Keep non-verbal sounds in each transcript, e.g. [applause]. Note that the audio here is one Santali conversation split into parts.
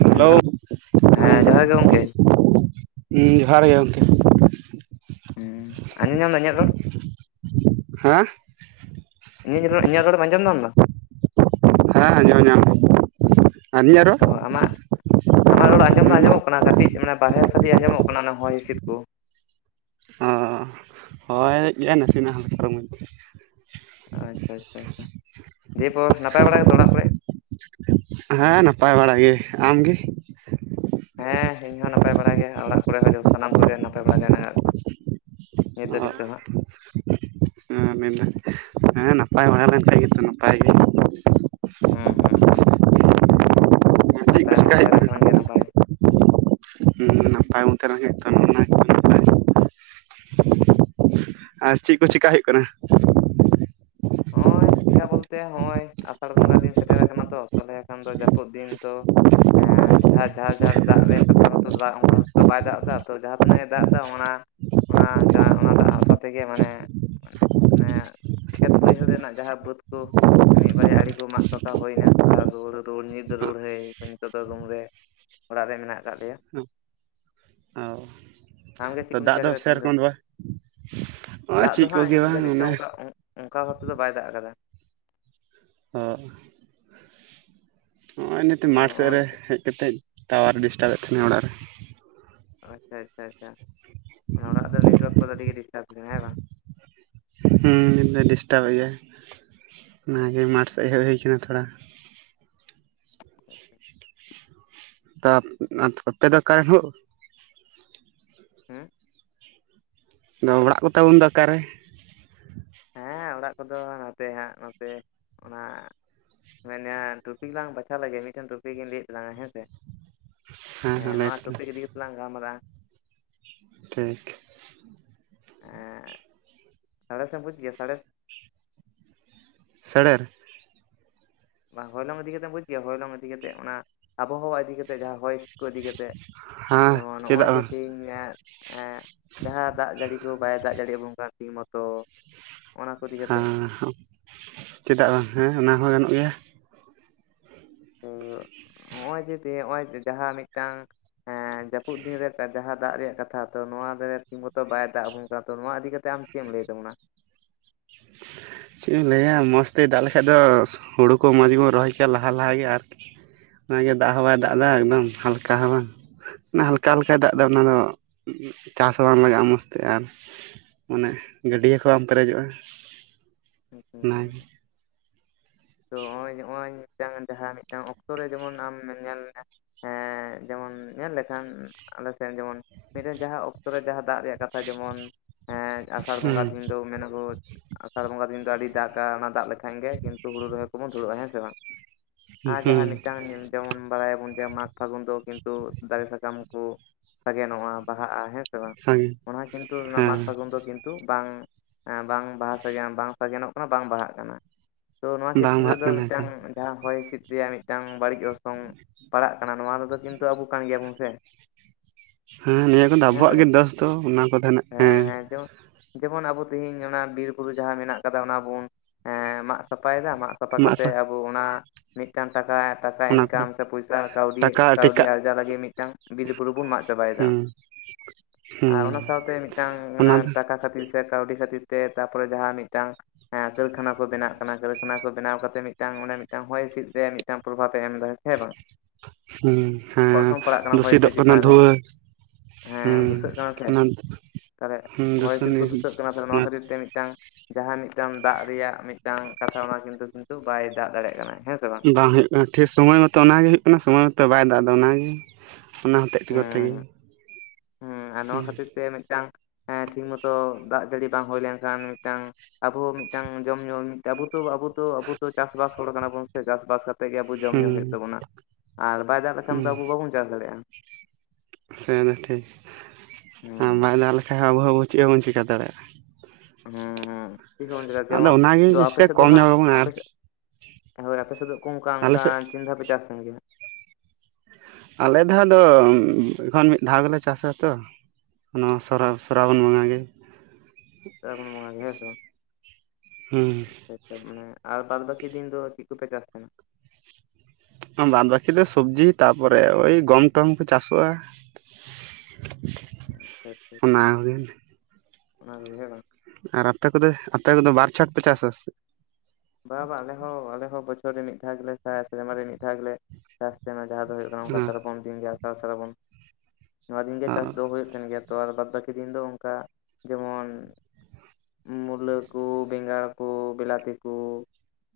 ᱦᱮᱞᱳ ᱦᱮᱸ ᱡᱚᱦᱟᱨ ᱜᱮ ᱜᱚᱝᱠᱮ [inaudible] ᱦᱮᱸ ᱡᱚᱦᱟᱨ ᱜᱮ ᱜᱚᱢᱠᱮ ᱦᱸ ᱟᱱᱡᱚᱧ ᱧᱟᱢ ᱫᱟ ᱤᱧᱟᱜ ᱨᱚᱲ ᱦᱮᱸ ᱤᱧᱟᱹᱜ [inaudible] ᱨᱚᱲ ᱟᱧᱡᱚᱢ ᱧᱟᱢ ᱫᱟ ᱦᱮᱸ ᱟᱸᱡᱚᱢ ᱧᱟᱢ ᱟᱨ ᱤᱧᱟᱜ ᱨᱚᱲ ᱚ ᱟᱢᱟᱜ ᱟᱢᱟᱜ ᱨᱚᱲ ᱟᱸᱡᱚᱢ ᱫᱚ ᱟᱸᱡᱚᱢᱚᱜ ᱠᱟᱱᱟ ᱠᱟᱹᱴᱤᱡ ᱢᱟᱱᱮ ᱵᱟᱨᱦᱮ ᱥᱟᱰᱮᱤ ᱟᱸᱡᱚᱢᱚᱜ ᱠᱟᱱᱟ ᱚᱱᱟ ᱦᱚᱭ ᱦᱤᱸᱥᱤᱫ ᱠᱚ ᱚᱻ ᱦᱚᱭ ᱮᱫ ᱜᱮᱭᱟ ᱱᱟᱥᱮᱱᱟᱜ ᱦᱚᱸ [inaudible] ᱚᱢᱟᱹᱧ ᱟᱪᱪᱷᱟ ᱟᱪᱪᱷᱟ ᱟᱪᱷᱟ ᱫᱤᱭᱮᱯᱚᱨ ᱱᱟᱯᱟᱭ ᱵᱟᱲᱟ ᱜᱮᱛᱚ ᱚᱲᱟᱜ ᱠᱚᱨᱮ ᱦᱮᱸ ᱱᱟᱯᱟᱭ ᱵᱟᱲ ᱜᱤ ᱟᱢ ᱜᱮ ᱦᱮᱸ ᱤᱧ ᱦᱚᱸ ᱱᱟᱯᱟᱭ ᱵᱟᱲᱟ ᱜᱮᱭᱟ ᱚᱲᱟᱜ ᱠᱚᱨᱮ ᱦᱚᱸ ᱥᱟᱱᱟᱢ ᱠᱚᱜᱮ ᱱᱟᱯᱟᱭ ᱵᱟᱲᱟ ᱜᱮ ᱢᱮᱱᱟᱜ ᱟᱠᱟᱫ ᱠᱚᱣᱟ [unintelligible] [unintelligible] ᱢᱮᱱ ᱦᱮᱸ ᱱᱟᱯᱟᱭ ᱵᱟᱲᱟ ᱞᱮᱱᱠᱷᱟᱡ ᱜᱮᱛᱚ ᱱᱟᱯᱟᱭ ᱜᱮ ᱦᱮᱸ ᱦᱮᱸ ᱦᱮᱸ ᱪᱮᱫ ᱠᱚ ᱱᱟᱯᱟᱭ ᱵᱚᱱ ᱪᱮᱠᱟ ᱦᱩᱭᱩᱜ ᱛᱟᱦᱮᱸ ᱞᱮᱱ ᱠᱟᱱᱟ ᱠᱷᱟᱱ ᱜᱮ ᱱᱟᱯᱟᱭ [unintelligible] ᱦᱩᱸ ᱱᱟᱯᱟᱭ ᱵᱚᱱ ᱛᱟᱦᱮᱸ [unintelligible] ᱛᱱᱟ ᱟᱨ ᱪᱤᱫ ᱠᱚ ᱪᱮᱠᱟ ᱦᱩᱭᱩᱜ ᱠᱟᱱᱟ ᱦᱚᱸᱜᱼᱚᱭ ᱪᱮᱠᱟ ᱵᱚᱞᱛᱮ ᱦᱚᱸᱜᱼᱚᱭ ᱟᱥᱟᱲ ᱵᱚᱸᱜᱟ ᱫᱤᱱ ᱥᱮᱴᱮᱨ ᱟᱠᱟᱱᱟ ᱛᱚ ᱛᱟᱦᱚᱞᱮ ᱠᱷᱟᱱ ᱫᱚ ᱡᱟᱹᱯᱩᱫ ᱫᱤᱱ ᱫᱚ ᱮᱻ ᱡᱟᱦᱟ ᱡᱷᱟᱨ ᱡᱷᱟᱨ ᱫᱟᱜ ᱨᱮᱭᱟᱜ ᱠᱟᱛᱷᱟ ᱫᱚ ᱚᱱᱠᱟ ᱫᱚ ᱵᱟᱭ ᱫᱟᱜ ᱮᱫᱟ ᱛᱚ ᱡᱟᱦᱟᱸ ᱛᱤᱱᱟᱹᱜ ᱮ ᱫᱟᱜ ᱮᱫᱟ ᱚᱱᱟ ᱚᱱᱟ ᱚᱱᱟ ᱫᱟᱜ ᱟᱥᱟ ᱛᱮᱜᱮ ᱢᱟᱱᱮ ᱢᱟᱱᱮ ᱠᱷᱮᱛ ᱵᱟᱹᱭᱦᱟᱹᱲ ᱨᱮᱱᱟᱜ ᱡᱟᱦᱟᱸ ᱵᱟᱹᱫᱽ ᱠᱚ ᱢᱤᱫ ᱵᱟᱨᱭᱟ ᱟᱲᱮ ᱠᱚ ᱢᱟᱜ ᱴᱚᱠᱟ ᱦᱩᱭ ᱮᱱᱟ ᱟᱨ ᱨᱩᱣᱟᱹᱲ ᱨᱩᱟᱹᱲ ᱧ ᱫᱚ ᱨᱩᱟᱹᱲ ᱦᱮ ᱱᱤᱛᱚᱜ ᱫᱚ ᱨᱩᱢ ᱨᱮ ᱚᱲᱟᱜ ᱨᱮ ᱢᱮᱱᱟᱜ ᱟᱠᱟᱫ ᱞᱮᱭᱟ ᱚ ᱟᱢᱜᱮ ᱛᱚ ᱪᱮᱫ ᱠᱚᱢ ᱫᱟᱜ ᱪᱤᱠᱟ ᱠᱮᱫᱟ ᱛᱮᱦᱮᱧ ᱫᱚ ᱥᱮᱨᱚᱠᱚᱢ ᱵᱟᱝ ᱱᱚᱜᱼᱚᱭ ᱫᱟᱜ ᱫᱚ ᱪᱮᱫ ᱦᱟᱸᱜ ᱠᱚᱜᱮ ᱱᱤᱛ ᱵᱟᱝ ᱫᱷᱟᱹᱵᱤᱡ ᱛᱮ ᱚᱱᱮ ᱚᱱᱠᱟ ᱚᱱᱠᱟ ᱵᱷᱟᱵ ᱛᱮ ᱫᱚ ᱵᱟᱭ ᱫᱟᱜ ᱟᱠᱟᱫᱟ ᱦᱩᱻ ᱱᱤᱛ ᱟᱫᱚ ᱢᱟᱴ ᱥᱮᱫ ᱱᱚᱜᱼᱚᱭ ᱨᱮ ᱦᱮᱡ ᱠᱟᱛᱮᱡ ᱴᱟᱣᱟᱨ ᱰᱤᱥᱴᱟᱵ ᱮᱫ ᱛᱟᱦᱮᱱᱟ ᱚᱲᱟᱜ ᱨᱮ ᱟᱪᱪᱷᱟ ᱟᱪᱪᱷᱟ ᱟᱪᱪᱷᱟ ᱚᱱᱟ ᱚᱲᱟᱜ ᱫᱚ ᱱᱮᱴᱚᱣᱟᱨᱠ ᱠᱚᱫᱚ ᱟᱹᱰᱤᱜ ᱜᱮ ᱰᱤᱥᱴᱟᱵ [unintelligible] ᱦᱮᱸ ᱵᱟᱝ ᱦᱮᱸ [unintelligible] ᱰᱤᱥᱴᱟᱵ ᱮᱫ ᱜᱮᱭᱟ ᱚᱱᱟᱜᱮ ᱢᱟᱴ ᱥᱮᱫ ᱦᱮᱡ ᱦᱳᱭ ᱟᱠᱟᱱᱟ ᱛᱷᱚᱲᱟ [unintelligible] [unintelligible] ᱟᱯᱮ ᱫᱚ ᱚᱠᱟ ᱨᱮᱱ ᱦᱳ [unintelligible] ᱟᱫᱚ ᱚᱲᱟᱜ [unintelligible] ᱫᱚ ᱚᱠᱟ ᱨᱮ ᱦᱮᱸ ᱚᱲᱟᱜ ᱠᱚᱫᱚ ᱱᱚᱛᱮ ᱦᱟᱸᱜ ᱱᱚᱛᱮ ᱚᱱᱟ [unintelligible] ᱴᱚᱯᱤᱠ ᱞᱟᱝ ᱵᱟᱪᱷᱟᱣ ᱞᱮᱜᱮ ᱢᱤᱫ ᱴᱮᱱ ᱴᱚᱯᱤᱠ ᱤᱧ ᱞᱟᱹᱭ ᱮᱫᱟ ᱛᱟᱞᱟᱝᱟ ᱦᱮᱸᱥᱮ ᱦᱮᱸ ᱦᱮᱸ ᱞᱟᱹᱭ ᱱᱚᱣᱟ ᱛᱟᱞᱟᱝ ᱴᱚᱯᱤᱠ ᱜᱤᱫᱤ ᱠᱟᱛᱮ ᱞᱟᱝ ᱜᱟᱞᱢᱟᱨᱟᱜᱼᱟ ᱴᱷᱤᱠ ᱮᱻ ᱥᱟᱬᱮᱥ ᱮᱢ ᱵᱩᱡ ᱜᱮᱭᱟ ᱥᱟᱬᱮᱥ [unintelligible] ᱦᱚᱭ ᱞᱚᱝ ᱤᱫᱤ ᱠᱟᱛᱮᱢ ᱵᱩᱡᱽ ᱜᱮᱭᱟ ᱦᱚᱭ ᱞᱚᱝ ᱤᱫᱤ ᱠᱟᱛᱮ ᱚᱱᱟ ᱟᱵᱚᱦᱟᱣᱟ ᱤᱫᱤ ᱠᱟᱛᱮ ᱡᱟᱦᱟ ᱦᱚᱸᱭ ᱠᱚ ᱤᱫᱤ ᱠᱟᱛᱮᱫ ᱦᱮᱸ ᱡᱮᱢᱚᱱ ᱪᱮᱫᱟᱜ ᱱᱚᱸᱜᱼᱚᱭ ᱡᱮ ᱵᱟᱝ ᱛᱤᱦᱤᱧ ᱦᱟᱸᱜ ᱡᱟᱸᱦᱟ ᱫᱟᱜ ᱡᱟᱹᱲᱤ ᱠᱚ ᱵᱟᱭ ᱫᱟᱜ ᱡᱟᱹᱲᱤ ᱟᱵᱩᱱ ᱠᱟᱱᱟ ᱴᱷᱤᱠ ᱢᱚᱛᱚ ᱚᱱᱟ ᱠᱚ ᱤᱫᱤ ᱠᱟᱛᱮ ᱦᱮᱸ ᱪᱮᱫᱟᱜ ᱵᱟᱝ ᱦᱮᱸ ᱚᱱᱟ ᱦᱚᱸ ᱜᱟᱱᱚᱜ ᱜᱮᱭᱟ᱾ ᱦᱚᱸᱜᱼᱚᱭ ᱡᱮ [unintelligible] ᱡᱟᱦᱟᱸ ᱢᱤᱫ ᱴᱟᱝ ᱡᱟᱹᱯᱩᱫ ᱫᱤᱱ ᱨᱮ ᱡᱟᱦᱟᱸ ᱫᱟᱜ ᱨᱮᱭᱟᱜ ᱠᱟᱛᱷᱟ ᱛᱚ᱾ ᱱᱚᱣᱟ ᱴᱷᱤᱠ ᱢᱚᱛᱚ ᱵᱟᱭ ᱫᱟᱜ ᱟᱵᱚᱱ ᱠᱟᱱᱟ ᱛᱚ ᱱᱚᱣᱟ ᱤᱫᱤ ᱠᱟᱛᱮ ᱟᱢ ᱪᱮᱫ ᱮᱢ ᱞᱟᱹᱭ ᱛᱟᱵᱚᱱᱟ ᱪᱮᱫ ᱮᱢ ᱞᱟᱹᱭᱼᱟ᱾ᱢᱚᱡᱽ ᱛᱮ ᱫᱟᱜ ᱞᱮᱠᱟᱡ ᱫᱚ ᱦᱩᱲᱩ ᱠᱚ ᱢᱚᱡᱽ ᱜᱮ ᱵᱚᱱ ᱨᱚᱦᱚᱭ ᱠᱮᱭᱟ ᱞᱟᱦᱟ ᱞᱟᱦᱟ ᱜᱮ ᱟᱨᱠᱤ ᱚᱱᱟ ᱜᱮ ᱫᱟᱜ ᱦᱚᱸ ᱵᱟᱭ ᱫᱟᱜ ᱮᱫᱟ ᱮᱠᱫᱚᱢ ᱦᱟᱞᱠᱟ ᱦᱚᱸ ᱵᱟᱝ ᱚᱱᱟ ᱦᱟᱞᱠᱟ ᱦᱟᱞᱠᱟ ᱫᱟᱜ ᱫᱟ ᱚᱱᱟ ᱫᱚ ᱪᱟᱥ ᱦᱚᱸ ᱵᱟᱝ ᱞᱟᱜᱟᱜᱼᱟ ᱢᱚᱡᱽ ᱛᱮ ᱟᱨ ᱢᱟᱱᱮ ᱜᱟᱹᱰᱭᱟᱹ ᱠᱚ ᱵᱟᱝ ᱯᱮᱨᱮᱡᱚᱜᱼᱟ᱾ [inaudible] ᱟᱨ ᱛᱚ ᱱᱚᱸᱜᱼᱚᱭ, ᱱᱚᱸᱜᱼᱚᱭ ᱢᱤᱫ ᱴᱟᱝ ᱡᱟᱦᱟᱸ ᱢᱤᱫ ᱴᱟᱝ ᱚᱠᱛᱚ ᱨᱮ ᱡᱮᱢᱚᱱ ᱟᱢ ᱧᱮᱞ ᱢᱮ ᱦᱮᱸ ᱡᱮᱢᱚᱱ ᱧᱮᱞ ᱞᱮᱠᱷᱟᱱ ᱟᱞᱮ ᱥᱮᱱ ᱡᱮᱢᱚᱱ ᱢᱤᱫ ᱴᱮᱱ ᱡᱟᱸᱦᱟ ᱚᱠᱛᱚ ᱨᱮ ᱡᱟᱸᱦᱟ ᱫᱟᱜ ᱨᱮᱭᱟᱜ ᱠᱟᱛᱷᱟ ᱡᱮᱢᱚᱱ ᱟᱸᱥᱟᱲ ᱵᱚᱸᱜᱟ ᱦᱩᱸ ᱫᱤᱱ ᱫᱚ ᱢᱮᱱ ᱟᱠᱚ ᱟᱸᱥᱟᱲ ᱵᱚᱸᱜᱟ ᱫᱤᱱ ᱫᱚ ᱟᱹᱰᱤ ᱫᱟᱜ-ᱟ᱾ᱚᱱᱟ ᱫᱟᱜ ᱞᱮᱠᱷᱟᱱ ᱜᱮ ᱠᱤᱱᱛᱩ ᱦᱩᱲᱩ ᱨᱚᱦᱚᱭ ᱠᱚᱵᱚᱱ ᱫᱷᱩᱨᱟᱹᱜ-ᱟ᱾ ᱦᱮᱸ ᱥᱮ ᱵᱟᱝ? ᱟ ᱡᱟᱸᱦᱟ ᱦᱩᱸ ᱢᱤᱫ ᱴᱟᱝ [inaudible] ᱡᱮᱢᱚᱱ ᱵᱟᱲᱟᱭ ᱟᱵᱚᱱ ᱡᱮ ᱢᱟᱜᱽ ᱯᱷᱟᱹᱜᱩᱱ ᱫᱚ ᱠᱤᱱᱛᱩ ᱫᱟᱨᱮ ᱥᱟᱠᱟᱢ ᱠᱚ ᱥᱟᱜᱮᱱᱚᱜᱼᱟ ᱵᱟᱦᱟᱜᱼᱟ ᱦᱮᱸ ᱥᱮ ᱵᱟᱝ? ᱥᱟᱺᱜᱤᱧ ᱚᱱᱟ ᱦᱚᱸ ᱠᱤᱱᱛᱩ ᱚᱱᱟ ᱢᱟᱜᱽ ᱦᱮᱸ ᱯᱷᱟᱹᱜᱩᱱ ᱫᱚ ᱠᱤᱱᱛᱩ ᱵᱟᱝ ᱵᱟᱝ ᱵᱟᱦᱟ ᱥᱟᱜᱮᱱ ᱵᱟᱝ ᱥᱟᱜᱮᱱᱚᱜ ᱠᱟᱱᱟ ᱵᱟᱝ ᱵᱟᱦᱟᱜ ᱠᱟᱱᱟ᱾ ᱛᱚ ᱱᱚᱣᱟ ᱵᱟᱝ ᱠᱷᱮᱛᱨᱮ ᱵᱟᱦᱟᱜ ᱨᱮᱫᱚ ᱠᱟᱱᱟ ᱢᱤᱫ ᱠᱚ ᱴᱟᱝ ᱡᱟᱸᱦᱟ ᱦᱚᱭ ᱦᱤᱸᱥᱤᱫ ᱨᱮᱭᱟᱜ ᱢᱤᱫ ᱴᱟᱝ ᱵᱟᱹᱲᱤᱡ ᱚᱨᱥᱚᱝ ᱯᱟᱲᱟᱜ ᱠᱟᱱᱟ ᱱᱚᱣᱟ ᱨᱮ ᱫᱚ ᱠᱤᱱᱛᱩ ᱟᱵᱚ ᱠᱟᱱ ᱜᱮᱭᱟ ᱵᱚᱱ ᱥᱮ ᱦᱮᱸ ᱱᱤᱭᱟᱹ ᱠᱚᱫᱚ ᱦᱮᱸ ᱥᱮ ᱟᱵᱚᱣᱟᱜ ᱜᱮ ᱵᱟᱝ ᱫᱚᱥ ᱫᱚ ᱚᱱᱟ ᱠᱚ [inaudible] ᱦᱮᱸ ᱡᱮᱢᱚᱱ ᱟᱵᱚ ᱛᱤᱦᱤᱧ ᱚᱱᱟ ᱵᱤᱨ ᱵᱩᱨᱩ ᱡᱟᱦᱟ ᱢᱮᱱᱟᱜ ᱟᱠᱟᱫᱟ ᱚᱱᱟ ᱵᱩᱱ ᱥᱟᱯᱟᱭ ᱫᱟ ᱢᱟᱜ ᱥᱟᱯᱟ ᱢᱟᱜᱥᱟ ᱠᱟᱛᱮᱫ ᱟᱵᱚ ᱚᱱᱟ ᱢᱤᱫ ᱴᱟᱝ ᱴᱟᱠᱟ ᱴᱟᱠᱟ ᱚᱱᱟ ᱠᱚᱨᱮ ᱤᱱᱠᱟᱢ ᱥᱮ ᱯᱚᱭᱥᱟ ᱠᱟᱹᱣᱰᱤ ᱴᱟᱠᱟ ᱠᱟᱹᱣᱰᱤ ᱴᱮᱠᱟᱜ ᱟᱨᱡᱟᱣ ᱞᱟᱹᱜᱤᱫ ᱢᱤᱫ ᱴᱟᱝ ᱵᱤᱨ ᱵᱩᱨᱩ ᱵᱩᱱ ᱢᱟᱜ ᱪᱟᱵᱟᱭ ᱫᱟ᱾ [unintelligible] ᱟᱨ ᱦᱮᱸ ᱚᱱᱟ ᱥᱟᱶᱛᱮ ᱢᱤᱫ ᱴᱟᱝ ᱚᱱᱟ ᱴᱟᱠᱟ ᱠᱷᱟᱹᱛᱤᱨ ᱥᱮ ᱠᱟᱹᱣᱰᱤ ᱠᱷᱟᱹᱛᱤᱨ ᱛᱮ ᱛᱟᱯᱚᱨᱮ ᱡᱟᱸᱦᱟ ᱢᱤᱫ ᱴᱟᱝ ᱠᱟᱹᱨᱠᱷᱟᱱᱟ ᱠᱚ ᱵᱮᱱᱟᱜ ᱠᱟᱱᱟ᱾ ᱠᱟᱹᱨᱠᱷᱟᱱᱟ ᱠᱚ ᱵᱮᱱᱟᱣ ᱠᱟᱛᱮ ᱢᱤᱫ ᱴᱟᱝ ᱚᱱᱟ ᱢᱤᱫ ᱴᱟᱝ ᱦᱚᱭ ᱦᱤᱸᱥᱤᱫ ᱨᱮᱭᱟᱜ ᱢᱤᱫᱴᱟᱝ ᱯᱨᱚᱵᱷᱟᱵᱽ ᱮ ᱮᱢ ᱫᱟ ᱥᱮ ᱵᱟᱝ ᱦᱩᱸ ᱦᱮᱸ ᱚᱨᱥᱚᱝ ᱯᱟᱲᱟᱜ ᱠᱟᱱᱟ ᱦᱚᱭ ᱦᱤᱸᱥᱤᱫ ᱫᱩᱥᱤᱛᱚᱜ ᱠᱟᱱᱟ ᱪᱮᱛᱟᱱ ᱨᱮ ᱫᱷᱩᱣᱟᱹ [unintelligible] ᱠᱟ ᱨᱮ᱾ᱦᱚᱭ ᱦᱤᱸᱥᱤᱫ ᱠᱚ ᱫᱩᱥᱚᱱᱤ ᱫᱩᱥᱟᱹᱜ ᱠᱟᱱᱟ ᱛᱟᱦᱚᱞᱮ ᱱᱚᱣᱟ ᱠᱷᱟᱹᱛᱤᱨ ᱛᱮ ᱢᱤᱫ ᱴᱟᱝ ᱡᱟᱸᱦᱟ ᱢᱤᱫ ᱴᱟᱝ ᱫᱟᱜ ᱨᱮᱭᱟᱜ ᱢᱤᱫ ᱴᱟᱝ ᱠᱟᱛᱷᱟ ᱚᱱᱟ ᱠᱤᱱᱛᱩ ᱠᱤᱱᱛᱩ ᱵᱟᱭ ᱫᱟᱜ ᱫᱟᱲᱮᱭᱼᱟᱜ ᱠᱟᱱᱟ᱾ ᱦᱮᱸᱥᱮ ᱵᱟᱝ? ᱵᱟᱝ ᱦᱳᱭ ᱠᱟᱱᱟ ᱴᱷᱤᱠ ᱥᱚᱢᱚᱭ ᱢᱚᱛᱚ ᱚᱱᱟ ᱜᱮ ᱦᱳᱭᱳᱜ ᱠᱟᱱᱟ ᱥᱚᱢᱚᱭ ᱢᱚᱛᱚ ᱵᱟᱭ ᱫᱟᱜ ᱚᱱᱟ ᱜᱮ᱾ ᱚᱱᱟ ᱦᱚᱛᱮᱫ ᱛᱮᱜᱮ ᱦᱩᱸ ᱱᱚᱣᱟ ᱠᱷᱟᱹᱛᱤᱨ ᱛᱮ ᱢᱤᱫ ᱴᱟᱝ ᱴᱷᱤᱠ ᱢᱚᱛᱚ ᱫᱟᱜ ᱡᱟᱹᱲᱤ ᱵᱟᱝ ᱦᱩᱭ ᱞᱮᱱᱠᱷᱟᱱ ᱢᱤᱫ ᱴᱟᱝ ᱟᱵᱚ ᱢᱤᱫᱴᱟᱝ ᱡᱚᱢ ᱧᱩᱢ ᱟᱵᱩᱛᱳ ᱟᱵᱩᱛᱳ ᱟᱵᱩᱛᱳ ᱪᱟᱥᱵᱟᱥ ᱦᱚᱲ ᱠᱟᱱᱟᱵᱚᱱ ᱥᱮ ᱪᱟᱥᱵᱟᱥ ᱠᱟᱛ ᱛᱮᱜᱮ ᱟᱵᱚ ᱡᱚᱢ ᱦᱮᱸ ᱧᱩ ᱦᱳᱭᱳᱜ ᱛᱟᱵᱚᱱᱟ ᱟᱨ ᱵᱟᱭ ᱫᱟᱜ ᱞᱮᱠᱷᱟᱱ ᱫᱚ ᱟᱵᱚ ᱵᱟᱵᱚᱱ ᱪᱟᱥ ᱫᱟᱲᱮᱭᱟᱜᱼᱟ ᱾ ᱥᱮ ᱫᱚ ᱦᱮᱸ ᱴᱷᱤᱠ᱾ᱵᱟᱭ ᱫᱟᱜ ᱞᱮᱠᱷᱟᱡ ᱟᱵᱚ ᱦᱚᱸ ᱟᱵᱚ ᱪᱮᱜ ᱦᱚᱸ ᱪᱤᱠᱟᱹ ᱫᱟᱲᱮᱭᱟᱜᱼᱟ ᱾ ᱟᱫᱚ ᱚᱱᱟᱜᱮ [unintelligible] ᱟᱯᱮ ᱡᱮᱥᱮ ᱥᱮᱫ ᱫᱚ ᱠᱚᱢ ᱦᱟᱸᱜ ᱧᱚᱜ ᱟᱵᱚᱱ ᱟᱯᱮ ᱟᱨᱠᱤ ᱥᱮᱫ ᱦᱳᱭ ᱟᱯᱮ ᱫᱚ ᱠᱚᱝᱠᱟ ᱟᱞᱮ ᱚᱱᱠᱟ ᱥᱮᱫ ᱛᱤᱱ ᱫᱷᱟᱵᱤᱡ ᱪᱟᱥ ᱛᱟᱦᱮᱱ ᱜᱤᱭᱟ ᱾ ᱟᱞᱮ ᱫᱷᱟᱣ ᱫᱚ ᱮᱠᱷᱚᱱ ᱢᱤᱫ ᱫᱷᱟᱣ ᱜᱮᱞᱮ ᱪᱟᱥᱟ ᱛᱚ ᱾ ᱚᱱᱟ ᱥᱚᱨᱟ ᱥᱚᱨᱟᱵᱚᱱ ᱵᱚᱸᱜᱟ ᱜᱮ ᱥᱨᱟᱵᱚᱱ ᱵᱚᱸᱜᱟ ᱜᱮ᱾ ᱦᱮᱸ ᱥᱮ ᱵᱟᱝ? ᱦᱩᱸ ᱢᱟᱱᱮ ᱟᱨ ᱵᱟᱫ ᱵᱟᱹᱠᱤ ᱫᱤᱱ ᱫᱚ ᱪᱤᱜ ᱠᱚᱯᱮ ᱪᱟᱥ ᱛᱟᱦᱮᱱᱟ ᱾ ᱵᱟᱫ ᱵᱟᱠᱤ ᱫᱚ ᱥᱚᱵᱽᱡᱤ ᱛᱟᱯᱚᱨᱮ ᱳᱭ ᱜᱚᱢᱴᱚᱢ ᱠᱚ ᱪᱟᱥᱚᱜᱼᱟ ᱾ ᱚᱱᱟ ᱠᱚᱜᱮ [inaudible] ᱟᱨ ᱟᱯᱮ ᱠᱩᱫᱳ ᱟᱯᱮ ᱠᱚᱫᱚ ᱵᱟᱨ ᱪᱷᱚᱴ ᱯᱮ ᱪᱟᱥᱟ ᱥᱮ- ᱵᱟᱵᱟ ᱟᱞᱮ ᱦᱚᱸ ᱟᱞᱮ ᱦᱚᱸ ᱵᱚᱪᱷᱚᱨ ᱨᱮ ᱢᱤᱫ ᱫᱷᱟᱣ ᱜᱮᱞᱮ ᱪᱟᱥ ᱥᱮᱨᱢᱟ ᱨᱮ ᱢᱤᱫ ᱫᱷᱟᱣ ᱜᱮᱞᱮ ᱾ ᱪᱟᱥ ᱛᱮᱱᱟ ᱡᱟᱦᱟᱸ ᱫᱚ ᱦᱩᱭᱩᱜ ᱠᱟᱱᱟ ᱚ ᱚᱱᱠᱟ ᱥᱨᱟᱵᱚᱱ ᱫᱤᱱ ᱜᱮ ᱟᱥᱟᱲ ᱥᱟᱨᱵᱚᱱ ᱱᱚᱣᱟ ᱫᱤᱱᱜᱮ ᱚ ᱪᱟᱥ ᱫᱚ ᱦᱳᱭᱳᱜ ᱛᱟᱦᱮᱱ ᱜᱮᱭᱟ ᱾ ᱛᱚ ᱟᱨ ᱵᱟᱫᱽ ᱵᱟᱹᱠᱤ ᱫᱤᱱ ᱫᱚ ᱚᱱᱠᱟ ᱡᱮᱢᱚᱱ- ᱢᱩᱞᱟᱹ ᱠᱩ ᱵᱮᱸᱜᱟᱲ ᱠᱩ ᱵᱮᱞᱟᱛᱤ ᱠᱩ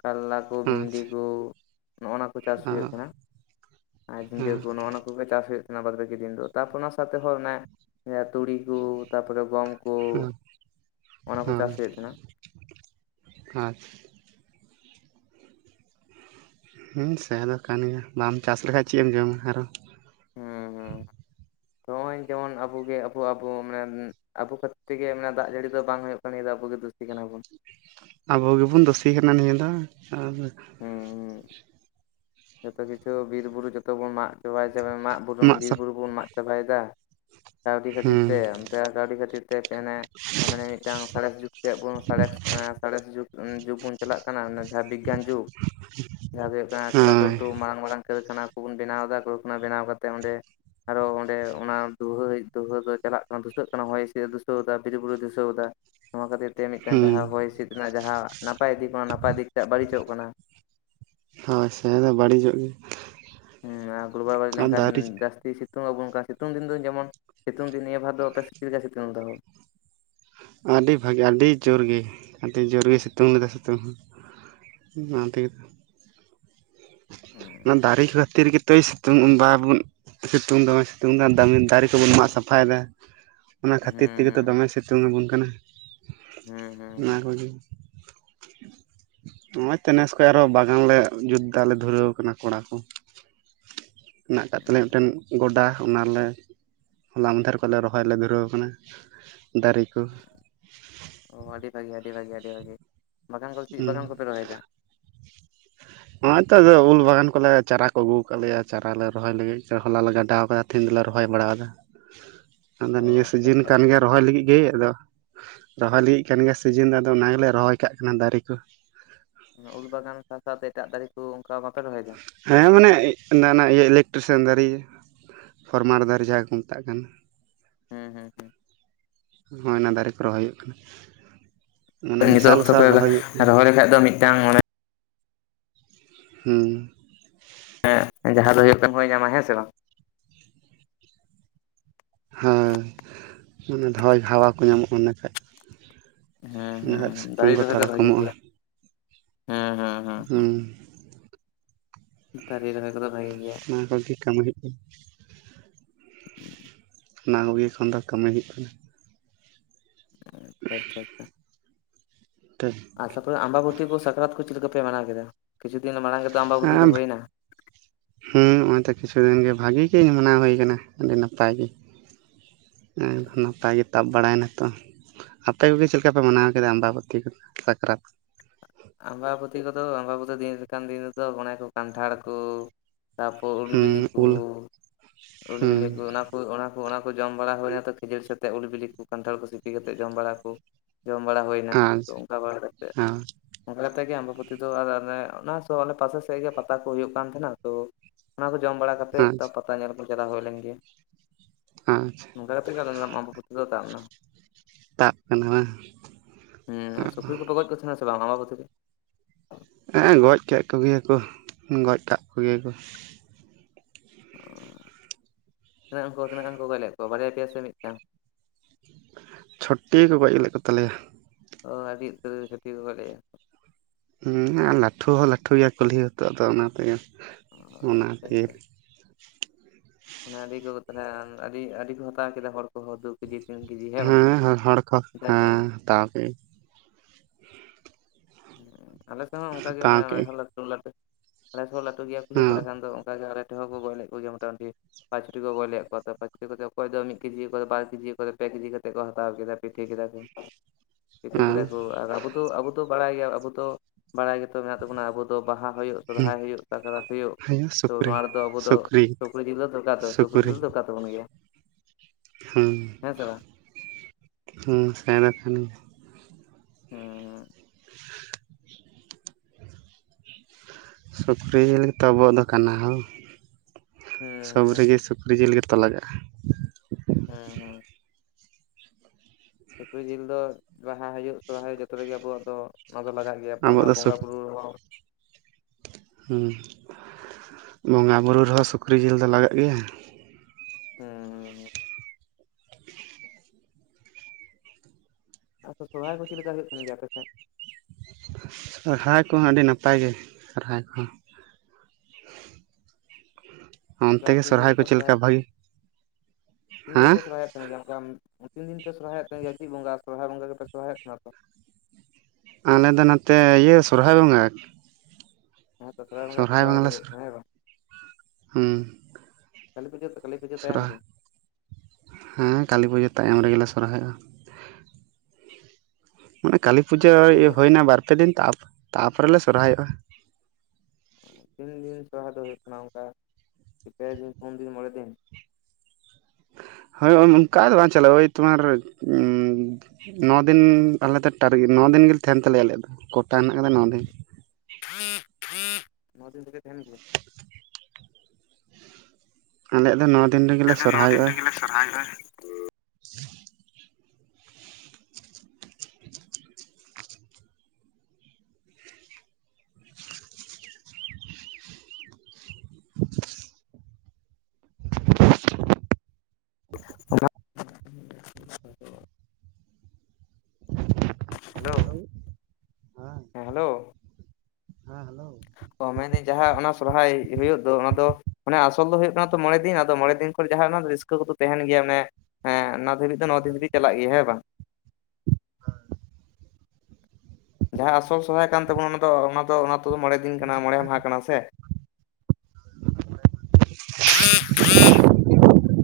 ᱠᱟᱨᱞᱟ [inaudible] ᱱᱚᱜᱼᱱᱟ ᱠᱚ ᱪᱟᱥ ᱦᱩᱭᱩᱜ ᱚ ᱠᱟᱱᱟ ᱟᱨ ᱦᱮᱸ ᱡᱷᱤᱸᱜᱟᱹ ᱠᱩ ᱦᱮᱸ ᱱᱚᱜᱱᱟ ᱠᱚᱜᱮ ᱪᱟᱥ ᱦᱩᱭᱩᱜ ᱚᱱᱟ ᱵᱟᱫᱽ ᱵᱟᱠᱤ ᱫᱤᱱ ᱫᱚ ᱛᱟᱨ ᱯᱚᱨ ᱚᱱᱟ ᱥᱟᱶ ᱛᱮ ᱦᱚᱸ ᱚᱱᱮ ᱛᱩᱲᱤ ᱠᱩ ᱛᱟᱯᱚᱨᱮ ᱜᱚᱢ ᱠᱚ ᱚᱱᱟ ᱠᱚ ᱪᱟᱥ ᱦᱩᱭᱩᱜ ᱛᱟᱦᱮᱱᱟ [unintelligible] ᱟᱪᱪᱟ ᱦᱮᱸᱧ ᱥᱮᱱ ᱟᱠᱟᱱ ᱜᱮᱭᱟ ᱵᱟᱢ ᱪᱟᱥ ᱞᱮᱠᱷᱟᱡ ᱪᱮᱫ ᱮᱢ ᱡᱚᱢᱟ ᱟᱨᱚ᱾ ᱦᱩᱸ ᱦᱩᱸ ᱱᱚᱜ-ᱚᱭ ᱡᱮᱢᱚᱱ ᱟᱵᱩ ᱜᱮ ᱟᱵᱚ ᱟᱵᱚ ᱢᱟᱱᱮ ᱟᱵᱚ ᱠᱷᱟᱹᱛᱤᱨ ᱛᱮᱜᱮ ᱢᱟᱱᱮ ᱫᱟᱜ ᱡᱟᱹᱲᱤ ᱫᱚ ᱵᱟᱝ ᱦᱳᱭᱳᱜ ᱠᱟᱱᱱᱤᱭᱟᱹ ᱫᱚ ᱟᱵᱩ ᱜᱮ ᱫᱩᱥᱤ ᱠᱟᱱᱟ ᱵᱚᱱ ᱾ ᱟᱵᱚ ᱜᱮᱵᱚᱱ ᱫᱳᱥᱤ ᱠᱟᱱᱟ ᱱᱤᱭᱟᱹ ᱫᱚ ᱦᱩᱸ ᱦᱩᱸᱜ ᱡᱷᱚᱛᱚ ᱠᱤᱪᱷᱩ ᱵᱤᱨ ᱵᱩᱨᱩ ᱡᱚᱛᱚ ᱵᱚᱱ ᱢᱟᱜ ᱪᱟᱵᱟᱭ ᱫᱟ ᱢᱟᱜ ᱵᱩᱨᱩ ᱵᱤᱨ ᱵᱩᱨᱩ ᱵᱚᱱ ᱢᱟᱜ ᱪᱟᱵᱟᱭ ᱫᱟ ᱠᱟᱹᱣᱰᱤ ᱠᱷᱟᱹᱛᱤᱨ ᱦᱮᱸ ᱛᱮ ᱚᱱᱛᱮ ᱠᱟᱹᱣᱰᱤ ᱠᱷᱟᱹᱛᱤᱨ ᱛᱮ ᱯᱮ ᱱᱮ ᱢᱟᱱᱮ ᱢᱤᱫᱴᱟᱝ ᱥᱟᱬᱮᱥ ᱡᱩᱜᱽ ᱛᱮ ᱵᱚᱱ ᱥᱟᱬᱮᱥ ᱥᱟᱬᱮᱥ ᱡᱩᱜᱽ ᱵᱩᱱ ᱪᱟᱞᱟᱜ ᱠᱟᱱᱟ ᱡᱟᱦᱟᱸ ᱵᱤᱜᱽᱜᱟᱱ ᱡᱩᱜᱽ ᱾ ᱡᱟᱦᱟᱸ ᱫᱚ ᱦᱩᱭᱩᱜ ᱠᱟᱱᱟ ᱦᱳᱭ [unintelligible] ᱢᱟᱨᱟᱝ ᱠᱟᱹᱨᱠᱷᱟᱱᱟ ᱠᱚᱵᱚᱱ ᱵᱮᱱᱟᱣ ᱮᱫᱟ ᱠᱟᱹᱨᱠᱷᱟᱱᱟ ᱵᱮᱱᱟᱣ ᱠᱟᱛᱮ ᱚᱸᱰᱮ ᱟᱨᱚ ᱚᱸᱰᱮ ᱚᱱᱟ ᱫᱩᱦᱟᱹᱭ ᱫᱩᱦᱟᱹ ᱫᱚ ᱪᱟᱞᱟᱜ ᱠᱟᱱᱟ ᱫᱷᱩᱥᱟᱹᱜ ᱠᱟᱱᱟ ᱦᱚᱭ ᱦᱤᱸᱥᱤᱫ ᱮ ᱫᱷᱩᱥᱟᱹᱣ ᱮᱫᱟ ᱵᱤᱨ ᱵᱩᱨᱩᱭ ᱫᱷᱩᱥᱟᱹᱣ ᱮᱫᱟ ᱾ ᱱᱚᱣᱟ ᱠᱷᱟᱹᱛᱤᱨ ᱛᱮ ᱢᱤᱫᱴᱟᱱ ᱦᱮᱸ ᱡᱟᱦᱟᱸ ᱦᱚᱭ ᱦᱤᱸᱥᱤᱫ ᱨᱮᱱᱟᱜ ᱡᱟᱦᱟᱸ ᱱᱟᱯᱟᱭ ᱫᱤᱠ ᱚᱱᱟ ᱱᱟᱯᱟᱭ ᱫᱤᱠ ᱵᱟᱹᱲᱤᱡᱚᱜ ᱠᱟᱱᱟ ᱾ ᱦᱳᱭ ᱥᱮ ᱟᱫᱚ ᱵᱟᱹᱲᱤᱡᱚᱜ ᱜᱮᱭᱟ᱾ ᱦᱩᱸ ᱱᱚᱣᱟ ᱜᱞᱳᱵᱟᱞ ᱵᱟᱲᱤᱡ ᱞᱮᱱᱠᱷᱟᱱ ᱡᱟᱹᱥᱛᱤ ᱥᱤ ᱛᱩ ᱟᱵᱚᱱ ᱠᱟ ᱥᱤᱛᱩᱝ ᱫᱤᱱ ᱫᱚ ᱡᱮᱢᱚᱱ ᱥᱤᱛᱩᱝ ᱫᱤᱱ ᱱᱤᱭᱟᱹ ᱵᱷᱟᱫᱚᱨ ᱟᱯᱮ ᱥᱮ ᱪᱮᱜ ᱥᱤᱛᱩᱝ ᱫᱚᱦᱚ ᱟᱹᱰᱤ ᱵᱷᱟᱜᱮ ᱟᱹᱰᱤ ᱡᱳᱨ ᱜᱮ ᱟᱹᱰᱤ ᱡᱳᱨ ᱜᱮ ᱥᱤᱛᱩᱝ ᱞᱮᱫᱟ ᱥᱤᱛᱩᱝ ᱦᱚᱸ ᱚᱱᱟ ᱛᱮᱜᱮ ᱛᱚ ᱚᱱᱟ ᱫᱟᱨᱮ ᱠᱷᱟᱹᱛᱤᱨ ᱜᱮᱛᱚᱭ ᱥᱤ ᱛᱩᱝ ᱩᱸ ᱵᱟᱵᱤᱜ ᱥᱤᱛᱩᱝ ᱫᱚᱢᱮᱭ ᱥᱤᱛᱩᱝ ᱮᱫᱟ ᱫᱚᱢᱮ ᱫᱟᱨᱮ ᱠᱚᱵᱚᱱ ᱢᱟᱜ ᱥᱟᱯᱷᱟᱭ ᱮᱫᱟ᱾ ᱚᱱᱟ ᱠᱷᱟᱹᱛᱤᱨ ᱛᱮᱜᱮ ᱛᱚ ᱦᱩᱸ ᱫᱚᱢᱮ ᱥᱤᱛᱩᱝ ᱟᱵᱚᱱ ᱠᱟᱱᱟ ᱦᱩᱸ ᱦᱩᱸ ᱚᱱᱟ ᱠᱚᱜᱤ- ᱱᱚᱜ-ᱚᱭ ᱛᱚ ᱱᱮᱥ ᱠᱷᱚᱡ ᱟᱨᱚ ᱵᱟᱜᱟᱱ ᱞᱮ ᱡᱩᱛᱫᱟ ᱟᱞᱮ ᱫᱷᱩᱨᱟᱹᱣ ᱠᱟᱱᱟ ᱠᱚᱲᱟ ᱠᱚ᱾ [unintelligible] ᱦᱮᱱᱟᱜ ᱠᱟᱫ ᱛᱟᱞᱮᱭᱟ ᱢᱤᱫ ᱴᱮᱱ ᱜᱚᱰᱟ᱾ ᱚᱱᱟᱞᱮ ᱦᱚᱞᱟ ᱢᱟᱫᱷᱮᱨ ᱠᱷᱚᱞᱮ ᱨᱚᱦᱚᱭ ᱞᱮ ᱫᱷᱩᱨᱟᱹᱣ ᱠᱟᱱᱟ ᱫᱟᱨᱮ ᱠᱚ ᱚᱻ ᱟᱹᱰᱤ ᱵᱷᱟᱜᱮ ᱟᱹᱰᱤ ᱵᱷᱟᱜᱮ ᱟᱹᱰᱤ ᱵᱷᱟᱜᱤ ᱵᱟᱜᱟᱱ ᱠᱚᱫᱚ ᱪᱤᱜ ᱦᱩᱸ ᱵᱟᱜᱟᱱ ᱠᱚᱯᱮ ᱨᱚᱦᱚᱭ ᱮᱫᱟ? ᱱᱚᱜ-ᱚᱭ ᱛᱚ ᱟᱫᱚ ᱩᱞ ᱵᱟᱜᱟᱱ ᱠᱚᱞᱮ ᱪᱟᱨᱟ ᱠᱚ ᱟᱹᱜᱩ ᱠᱟᱜ ᱞᱮᱭᱟ ᱪᱟᱨᱟ ᱞᱮ ᱨᱚᱦᱚᱭ ᱞᱟᱹᱜᱤᱫ ᱦᱚᱞᱟ ᱞᱮ ᱜᱟᱰᱟᱣ ᱠᱟᱫᱟ ᱾ ᱛᱤᱦᱤᱧ ᱞᱮ ᱨᱚᱦᱚᱭ ᱵᱟᱲᱟᱣᱟᱫᱟ- [unintelligible] ᱟᱫᱚ ᱱᱤᱭᱟᱹ ᱟᱪᱪᱷᱟ ᱥᱤᱡᱤᱱ ᱟᱪᱪᱷᱟ ᱟᱹᱰᱤ ᱵᱷᱟᱹᱜᱤ ᱠᱟᱱᱜᱮᱭᱟ ᱨᱚᱦᱚᱭ ᱞᱟᱹᱜᱤᱫ ᱜᱮ ᱟᱫᱚ ᱨᱚᱦᱚᱭ ᱞᱟᱹᱜᱤᱫ ᱠᱟᱱ ᱜᱮᱭᱟ ᱥᱤᱡᱤᱱ ᱫᱚ ᱟᱫᱚ ᱚᱱᱟ ᱜᱮᱞᱮ ᱨᱚᱦᱚᱭ ᱠᱟᱜ ᱠᱟᱱᱟ ᱫᱟᱨᱮ ᱠᱚ ᱩᱞ ᱵᱟᱜᱟᱱ ᱥᱟᱶ ᱥᱟᱶᱛᱮ ᱮᱴᱟᱜ ᱫᱟᱨᱮ ᱠᱚ ᱚᱱᱠᱟ ᱵᱟᱯᱮ ᱨᱚᱦᱚᱭ ᱫᱟ? ᱦᱮᱸ ᱢᱟᱱᱮ ᱤᱭᱟᱹ ᱤᱞᱮᱠᱴᱨᱤᱥᱤᱭᱟᱱ ᱫᱟᱨᱮ ᱯᱷᱚᱨᱢᱟᱨ ᱫᱟᱨᱮ ᱡᱟᱦᱟᱸ ᱠᱚ ᱢᱮᱛᱟᱜ ᱠᱟᱱᱟ ᱦᱮᱸ ᱦᱮᱸ ᱦᱮᱸ ᱦᱳᱭ ᱚᱱᱟ ᱫᱟᱨᱮ ᱠᱚ ᱨᱚᱦᱚᱭ ᱦᱩᱭᱩᱜ ᱠᱟᱱᱟ ᱢᱟᱱᱮ ᱱᱤᱛᱚᱜ ᱢᱮᱥᱟᱞ ᱚᱠᱛᱚ ᱯᱮ ᱢᱮᱥᱟᱞ ᱨᱚᱦᱚᱭ ᱦᱩᱭᱩᱜ ᱨᱚᱦᱚᱭ ᱞᱮᱠᱷᱟᱡ ᱫᱚ ᱢᱤᱫᱴᱟᱝ ᱚᱱᱮ ᱦᱩᱸ ᱦᱮᱸ ᱡᱟᱦᱟᱸ ᱫᱚ ᱦᱩᱭᱩᱜ ᱠᱟᱱ ᱦᱳᱭ ᱧᱟᱢᱟ ᱦᱮᱸ ᱥᱮ ᱵᱟᱝ ᱦᱚᱭ ᱢᱟᱱᱮ ᱦᱚᱭ ᱦᱟᱣᱟ ᱠᱚ ᱧᱟᱢᱚᱜᱼᱟ ᱤᱱᱟᱹᱠᱷᱟᱡ ᱦᱮᱸ ᱦᱮᱸ ᱫᱟᱨᱮ ᱨᱚᱦᱚᱭ ᱫᱚ ᱛᱷᱚᱲᱟ ᱵᱷᱟᱜᱤ ᱠᱚᱢᱚᱜᱼᱟ ᱜᱮᱭᱟ ᱦᱮᱸ ᱦᱮᱸ ᱦᱮᱸ ᱦᱩᱸ ᱫᱟᱨᱮ ᱨᱚᱦᱚᱭ ᱠᱚ ᱫᱚ ᱵᱷᱟᱜᱮ᱾ ᱚᱱᱟ ᱠᱚᱜᱮ ᱠᱟᱹᱢᱤ ᱦᱩᱭᱩᱜ ᱠᱟᱱᱟ ᱦ [unintelligible] ᱚᱱᱟ ᱠᱚᱜᱮ ᱠᱷᱟᱱ ᱫᱚ ᱠᱟᱹᱢᱤ ᱦᱩᱭᱩᱜ ᱠᱟᱱᱟ ᱟᱪᱪᱷᱟ ᱟᱪᱪᱷᱟ ᱟᱪᱪᱷᱟ ᱛᱮ ᱟᱥᱟᱯᱚᱨᱮ ᱟᱢᱵᱟᱵᱩᱛᱤ ᱠᱚ ᱥᱟᱠᱨᱟᱛ ᱠᱚ ᱪᱮᱫ ᱞᱮᱠᱟᱯᱮ ᱢᱟᱲᱣ ᱠᱮᱫᱟ ᱠᱤᱪᱷᱩ ᱫᱤᱱ ᱢᱟᱲᱟᱝ ᱠᱮᱫ ᱟᱢᱵᱟᱵᱟᱹᱤ ᱫᱚ ᱦᱮᱸ ᱦᱩᱭᱱᱟ ᱦᱮᱸ ᱱᱚᱜ ᱚᱭ ᱛᱚ ᱠᱤᱪᱷᱩ ᱫᱤᱱᱜ ᱜᱮ ᱵᱷᱟᱜᱤ ᱜᱤᱧ ᱢᱟᱱᱟᱣ ᱦᱩᱭ ᱟᱠᱟᱱᱟ ᱟᱹᱰᱤ ᱱᱟᱯᱟᱭ ᱜᱮ ᱱᱟᱯᱟᱭ ᱜᱮᱛᱟᱵᱚ ᱵᱟᱲᱟᱭᱱᱟ ᱛᱚ ᱟᱯᱮ ᱠᱚᱜᱮ ᱪᱮᱫ ᱞᱮᱠᱟ ᱯᱮ ᱢᱟᱱᱟᱣ ᱠᱮᱫᱟ ᱟᱢᱵᱟᱵᱟᱹᱛᱤ ᱠᱚ ᱥᱟᱠᱨᱟᱛ ᱟᱢᱵᱟᱵᱟᱹᱛᱤ ᱠᱚᱫᱚ ᱟᱢᱵᱟᱵᱟᱹᱛᱤ ᱫᱤᱱ ᱞᱮᱠᱟᱱ ᱫᱤᱱ ᱨᱮᱫᱚ ᱚᱱᱟ ᱠᱚ ᱠᱟᱱᱴᱷᱟᱲ ᱠᱚ ᱛᱟᱯᱚᱨ ᱩᱞ ᱵᱤᱞᱤ ᱦᱩᱸ ᱠᱚ ᱩᱞ ᱩᱞ ᱵᱤᱞᱤ ᱠᱚ ᱦᱩᱸ ᱚᱱᱟ ᱚᱱᱟ ᱠᱚ ᱚᱱᱟ ᱠᱚ ᱡᱚᱢ ᱵᱟᱲᱟ ᱦᱩᱭᱱᱟ ᱛᱚ ᱠᱷᱟᱡᱟᱹᱲᱤ ᱥᱟᱛᱮᱜ ᱩᱞ ᱵᱤᱞᱤ ᱠᱚ ᱠᱟᱱᱴᱷᱟᱲ ᱠᱚ ᱥᱤᱯᱤ ᱠᱟᱛᱮᱫ ᱡᱚᱢ ᱵᱟᱲᱟ ᱠᱚ ᱡᱚᱢ ᱵᱟᱲᱟ ᱦᱩᱭᱱᱟ ᱛᱚ ᱟᱪᱪᱷᱟ ᱚᱱᱠᱟ ᱵᱟᱲᱟᱛᱮᱫ ᱟᱪᱪᱷᱟ ᱚᱱᱠᱟ ᱠᱟᱛᱮᱜ ᱜᱮ ᱟᱢᱵᱟᱯᱟᱹᱛᱤ ᱫᱚᱮ ᱚᱱᱟ ᱟᱞᱮ ᱯᱟᱥᱮ ᱥᱮᱫ ᱜᱮ ᱯᱟᱛᱟ ᱠᱚ ᱦᱩᱭᱩᱜ ᱠᱟᱱ ᱛᱟᱦᱮᱱᱟ ᱛᱳ ᱚᱱᱟ ᱠᱚ ᱡᱚᱢ ᱵᱟᱲᱟ ᱠᱟ ᱠᱟᱛᱮᱜ ᱛᱚ ᱟᱪᱪᱷᱟ ᱯᱟᱛᱟ ᱧᱮᱞ ᱠᱚ ᱪᱟᱞᱟᱣ ᱦᱩᱭ ᱞᱮᱱ ᱜᱮᱭᱟ ᱟᱪᱪᱷᱟ ᱱᱚᱝᱠᱟ ᱠᱟᱛᱮ ᱜᱮ ᱟ ᱟᱵᱚ ᱫᱚ ᱛᱟᱵ ᱮᱱᱟ ᱛᱟᱵ ᱠᱟᱱᱟ ᱵᱟᱝ ᱦᱩᱸ ᱥᱩᱠᱨᱤ ᱠᱚᱠᱚ ᱜᱚᱡ ᱠᱚ ᱛᱟᱦᱮᱱᱟ ᱥᱮ ᱵᱟᱝ ᱟᱢᱵᱟᱵᱚᱛᱤ ᱨᱮ ᱦᱮᱸ ᱜᱚᱡ ᱠᱮᱫ ᱠᱚᱜᱮᱭᱟ ᱠᱚ ᱜᱚᱡ ᱠᱟᱜ ᱠᱚᱜᱮᱭᱟ ᱠᱚ ᱚ ᱛᱤᱱᱟᱹᱜ ᱠᱚ ᱛᱤᱱᱟᱹᱜ ᱜᱟᱱ ᱠᱚ ᱜᱚᱡ ᱞᱮᱫ ᱠᱚᱣᱟ ᱵᱟᱰᱟᱭ ᱯᱮᱭᱟ ᱥᱮ ᱢᱤᱫᱴᱟᱝ ᱪᱷᱚᱴᱤ ᱠᱚ ᱜᱚᱡ ᱞᱮᱫ ᱠᱚ ᱛᱟᱞᱮᱭᱟ ᱚ ᱟᱹᱰᱤ ᱩᱛᱟᱹᱨ [unintelligible] ᱦ ᱟᱨ ᱞᱟᱹᱴᱩ ᱦᱚᱸ ᱞᱟᱹᱴᱩ ᱜᱮᱭᱟ ᱠᱩᱞᱦᱤ ᱦᱚᱛᱫᱚ ᱚᱱᱟ ᱛᱮᱜᱮ ᱚ ᱚᱱᱟ ᱟᱪᱪᱷᱟ ᱛᱮᱜᱮ ᱚᱱᱟ ᱟᱹᱰᱤ ᱠᱚ ᱛᱟᱦᱮ ᱟᱹᱰᱤ ᱟᱹᱰᱤ ᱠᱚ ᱦᱟᱛᱟᱣ ᱠᱮᱫᱟ ᱦᱚᱲ ᱠᱚᱦᱚᱸ ᱫᱩᱠ [unintelligible] ᱦᱮᱸ ᱦᱚᱲ ᱠᱚ ᱦᱮᱸ ᱦᱟᱛᱟᱣ ᱦ ᱟᱞᱮ ᱥᱮᱫ ᱦᱚᱸ ᱚᱱᱠᱟ ᱜᱮ ᱦᱟᱛᱟᱣ ᱢᱟᱱᱮ ᱟᱲ ᱠᱮᱜ ᱞᱟᱴᱩ ᱞᱟᱹᱴᱩ ᱟᱲᱟᱭ ᱥᱚ ᱞᱟᱹᱩ [unintelligible] ᱛᱮ ᱟᱹᱧ ᱠᱷᱟᱱ ᱫᱚ ᱚᱱ ᱜᱮ ᱟᱞᱮ ᱦᱚᱸ ᱠᱚ ᱜᱚᱡ ᱞᱮᱫ ᱠᱚᱜᱮ ᱢᱚᱴᱟᱢᱩᱴᱤ ᱯᱟᱸᱪᱴᱤ ᱠᱚ ᱜᱚᱡ ᱞᱮᱫᱠᱣᱟ ᱯᱟᱸᱪᱴᱤ ᱠᱟᱛᱮᱫ ᱚᱠᱚᱭ ᱫᱚ ᱢᱤᱫ ᱠᱮᱡᱤ ᱠᱚ ᱵᱟᱨ ᱠᱮᱡᱤ ᱠᱚ ᱯᱮ ᱠᱮᱡᱤ ᱠᱟᱛᱮ ᱠᱚ ᱦᱟᱛᱟᱣ ᱠᱮᱫᱟ ᱯᱤᱴᱷᱟᱹ ᱠᱮᱫᱟ ᱠᱚ ᱯᱤᱴᱷᱟ ᱦᱮᱸ ᱠᱮᱫᱟᱠᱚ ᱟᱨ ᱟᱵᱚ ᱫᱚ ᱟᱵᱚ ᱫᱚ ᱵᱟᱲᱟᱭ ᱜᱮᱭᱟ ᱟᱵᱚ ᱵᱟᱲ ᱜᱮᱛᱚ ᱢᱮᱱᱟᱜ ᱛᱟᱵᱚᱱᱟ ᱟᱵᱚ ᱫᱚ ᱵᱟᱦᱟ ᱦᱩᱭᱩᱜ ᱥᱚᱦᱚᱨᱟᱭ ᱦᱩᱭᱩᱜ ᱥᱟᱠᱨᱟᱛ ᱦᱩᱭᱩᱜ ᱦᱮᱸ ᱛᱚ ᱥᱩᱠᱨᱤ ᱱᱚᱣᱟ ᱨᱮᱫᱚ ᱟᱵᱚ ᱫᱚ ᱥᱩᱠᱨᱤ ᱡᱤᱞ ᱫᱚᱨᱠᱟᱨ ᱛᱚ ᱥᱩᱠᱨᱤ ᱡᱤᱞ ᱫᱚᱨᱠᱟᱨ [unintelligible] ᱜᱮ ᱦᱮᱸ ᱦᱸ [unintelligible] ᱚ ᱥᱩᱠᱨᱤ ᱡᱤᱞ ᱜᱮ ᱛᱚᱵᱚᱜ ᱫᱚ ᱠᱟᱱᱟ ᱦᱚᱸ ᱥᱚᱵ ᱦᱩᱸ ᱨᱮᱜᱮ ᱥᱩᱠᱨᱤ ᱡᱤᱞ ᱜᱮᱛᱚ ᱞᱟᱜᱟᱜᱼᱟ ᱦᱩᱸ ᱥᱩᱠᱨᱤ ᱡᱤᱞ ᱫᱚ ᱵᱟᱦᱟ ᱦᱩᱭᱩᱜ ᱥᱚᱨᱦᱟᱭ ᱦᱩᱭᱩᱜ ᱡᱚᱛᱚ ᱨᱮᱜᱮ ᱟᱵᱚᱣᱟᱜ ᱫᱚ ᱚᱱᱟ ᱞᱟᱜᱟᱜ ᱜᱮ ᱟᱵᱚᱣᱟᱜ ᱫᱚ ᱵᱚᱸᱜᱟ ᱥᱩᱠ ᱵᱩᱨᱩ ᱨᱮᱦᱚ ᱵᱚᱸᱜᱟ ᱵᱩᱨᱩ ᱨᱮᱦᱚᱸ ᱥᱩᱠᱨᱤ ᱡᱤᱞ ᱫᱚ ᱞᱟᱜᱟᱜ ᱜᱮᱭᱟ ᱦᱩ ᱦᱩ ᱥᱚᱨᱚᱨᱟᱭ ᱠᱚ ᱪᱮᱫ ᱞᱮᱠᱟ ᱦᱩᱭᱩᱜ ᱠᱟᱱᱟ ᱜᱮᱭᱟ ᱟᱯᱮ ᱥᱮᱫ ᱥᱚᱨᱦᱟᱭ ᱠᱚᱦᱚᱸ ᱟᱹᱰᱤ ᱱᱟᱯᱟᱭ ᱜᱮ ᱥᱚᱨᱦᱟᱭ ᱠᱚᱦᱚᱸ ᱚᱱᱛᱮ ᱜᱮ ᱛᱤᱱ ᱫᱤᱱ ᱥᱚᱨᱦᱟᱭ ᱠᱚ ᱪᱮᱫ ᱞᱮᱠᱟ ᱵᱷᱟᱹᱜᱤ ᱛᱤᱱ ᱫᱤᱱ ᱦᱮᱸ ᱯᱮ ᱥᱚᱨᱦᱟᱭᱚᱜ ᱜᱮᱭᱟ ᱚᱱᱠᱟ ᱛᱤᱱᱟᱜ ᱫᱤᱱ ᱯᱮ ᱥᱚᱨᱦᱟᱭᱚᱜ ᱠᱟᱱ ᱜᱮᱭᱟ ᱪᱮᱫ ᱵᱚᱸᱜᱟ ᱥᱚᱨᱦᱟᱭ ᱵᱚᱸᱜᱟ ᱜᱮᱯᱮ ᱥᱚᱨᱦᱟᱭᱚᱜ ᱠᱟᱱ ᱜᱮᱭᱟ ᱛᱚ ᱟᱞᱮᱚ ᱱᱚᱛᱮ ᱤᱭᱟᱹ ᱥᱚᱨᱚᱦᱚᱨᱟᱭ ᱵᱚᱸᱜᱟ ᱦᱮᱸ ᱛᱚ ᱵᱚᱸᱜᱟ ᱯᱮ ᱥᱚᱨᱦᱟᱭ ᱫᱚ ᱵᱚᱜᱟᱞᱮ ᱦᱩᱭᱩᱜ ᱥᱳᱨᱼᱟ ᱠᱟᱱᱟ ᱦᱮᱸ ᱵᱟᱝ ᱩᱸ ᱠᱟᱹᱞᱤ ᱯᱩᱡᱩᱜ ᱠᱟᱹᱞᱤ ᱯᱩᱡᱟᱹ ᱛᱚ ᱦᱮ ᱜᱮ ᱦᱮᱸ ᱠᱟᱹᱞᱤ ᱯᱩᱡᱟᱹ ᱛᱟᱭᱚᱢ ᱨᱮᱜᱮᱞᱮ ᱥᱚᱨᱦᱟᱭᱚᱜ-ᱟ ᱢᱟᱱᱮ ᱠᱟᱹᱞᱤ ᱯᱩᱡᱟᱹ ᱛᱤᱱ ᱤᱭᱟᱹ ᱫᱤᱱ ᱦᱩᱭᱱᱟ ᱵᱟᱨᱯᱮ ᱫᱤᱱ ᱛᱟ ᱛᱟᱯᱚᱨᱮ ᱞᱮ ᱥᱚᱨᱦᱟᱭᱚᱜ-ᱟ ᱛᱤᱱ ᱫᱤᱱ ᱥᱚᱨᱦᱟᱭ ᱫᱚ ᱦᱩᱭᱩᱜ ᱠᱟᱱᱟ ᱚᱱᱠᱟ ᱯᱮ ᱫᱤᱱ ᱯᱩᱱ ᱫᱤᱱ ᱢᱚᱬᱮ ᱫᱤᱱ ᱦᱳᱭ ᱚᱱᱠᱟ ᱫᱚ ᱵᱟᱝ ᱪᱟᱞᱟᱜ-ᱟ ᱳᱭ ᱛᱳᱢᱟᱨ ᱱᱚ ᱫᱤᱱ ᱟᱞᱮ ᱫᱚ ᱴᱟᱨᱜ ᱱᱚ ᱫᱤᱱ ᱜᱮ ᱛᱟᱦᱮᱱ ᱛᱟᱞᱮᱭᱟ ᱟᱞᱮᱭᱟᱜ ᱫᱚ ᱠᱚᱴᱟ ᱦᱮᱱᱟᱜ ᱟᱠᱟᱫᱟ ᱱᱚ ᱫᱤᱱ ᱱᱚ ᱫᱤᱱ ᱛᱮ ᱛᱟᱦᱮᱱ ᱜᱮᱭᱟ ᱟᱞᱮᱭᱟᱜ ᱫᱚ ᱱᱚ ᱫᱤᱱ ᱨᱮᱜᱮ ᱞᱮ ᱟᱞᱮ ᱫᱚ ᱱᱚ ᱥᱚᱨᱦᱟᱭᱚᱜ-ᱟ [inaudible] [unintelligible] ᱦᱮᱞᱳ ᱦᱮᱸ ᱦᱮᱸ ᱦᱮᱞᱳ ᱦᱮᱸ ᱦᱮᱞᱳ ᱚ ᱢᱮᱱᱫᱟᱹᱧ ᱡᱟᱦᱟᱸ ᱚᱱᱟ ᱥᱚᱨᱦᱟᱭ ᱦᱩᱭᱩᱜ ᱫᱚ ᱚᱱᱟ ᱫᱚ ᱢᱟᱱᱮ ᱟᱥᱚᱞ ᱫᱚ ᱦᱩᱭᱩᱜ ᱠᱟᱱᱟ ᱛᱚ ᱢᱚᱬᱮ ᱫᱤᱱ ᱟᱫᱚ ᱢᱚᱬᱮ ᱫᱤᱱ ᱠᱷᱚᱱ ᱡᱟᱦᱟᱸ ᱨᱟᱹᱥᱠᱟᱹ ᱠᱚᱫᱚ ᱛᱟᱦᱮᱱ ᱜᱮᱭᱟ ᱢᱟᱱᱮ ᱦᱮᱸ ᱚᱱᱟ ᱫᱷᱟᱹᱵᱤᱡ ᱫᱚ ᱱᱚ ᱫᱤᱱ ᱜᱮ ᱪᱟᱞᱟᱜ ᱜᱮᱭᱟ ᱦᱮᱸ ᱵᱟᱝ ᱡᱟᱦᱟᱸ ᱟᱥᱚᱞ ᱥᱚᱦᱨᱟᱭ ᱠᱟᱱ ᱛᱟᱵᱚᱱᱟ ᱚᱱᱟ ᱫᱚ ᱚᱱᱟ ᱫᱚ ᱚᱱᱟ ᱫᱚ ᱢᱚᱬᱮ ᱫᱤᱱ ᱠᱟᱱᱟ ᱢᱚᱬᱮ ᱢᱟᱦᱟ ᱠᱟᱱᱟ ᱥᱮ